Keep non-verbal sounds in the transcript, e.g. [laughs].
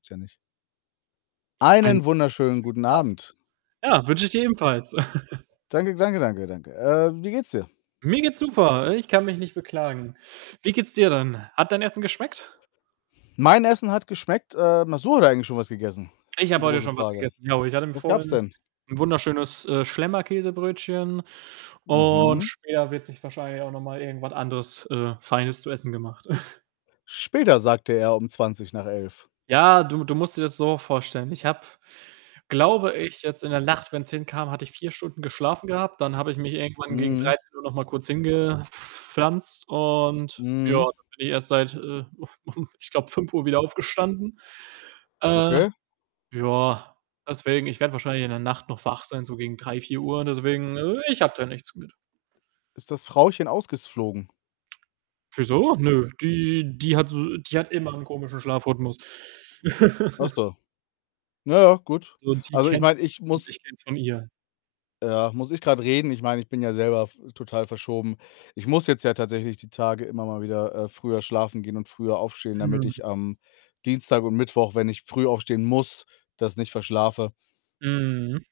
gibt's ja nicht. Einen Einen wunderschönen wunderschönen guten guten Abend. Abend. Ja, wünsche ich dir ebenfalls. [chuckles] Danke gl danke, danke, danke. Äh, wie geht's dir? Mir geht's super. Ich kann mich nicht beklagen. Wie geht's dir denn? Hat dein Essen geschmeckt? Mein Essen hat geschmeckt, ähm, hast du heute eigentlich schon was gegessen, Ich ist die habe heute große schon was Frage. gegessen, genau. Ich hatte mir Was gab's vorhin denn? 'n wunderschönes, äh, Schlemmer-Käsebrötchen und Mhm. später wird sich wahrscheinlich auch noch mal irgendwas anderes, äh, Feines zu essen gemacht. [chuckles] „Später", sagte er, um 11:20. Ja, du du musst dir das so vorstellen: Ich habe, glaube ich, jetzt in der Nacht wenn's hinkam, hatte ich 4 Stunden geschlafen gehabt. Dann habe ich mich irgendwann gegen Mhm. 13:00 noch mal kurz hingepflanzt und ja, Mhm. dann bin ich erst seit, äh, [chuckles] ich glaube, 5:00 wieder aufgestanden. Äh, Okay. ja, deswegen ich werde wahrscheinlich in der Nacht noch wach sein, so gegen 3:00, 4:00 deswegen ich habe da nichts mit. Ist das Frauchen ausgeflogen? Wieso? Nö, die die hat so die hat immer 'n komischen Schlafrhythmus. Ach [laughs] so. Na ja, gut. So, die Also, ich kennt meine, das ich schon und muss ich kenne es von ihr. Ja, muss ich grad reden. Ich meine, ich bin ja selber f total verschoben. Ich muss jetzt ja tatsächlich die Tage immer mal wieder, äh, früher schlafen gehen und früher aufstehen, damit Mhm. ich am Dienstag und Mittwoch, wenn ich früh aufstehen muss, das nicht verschlafe. Mhm.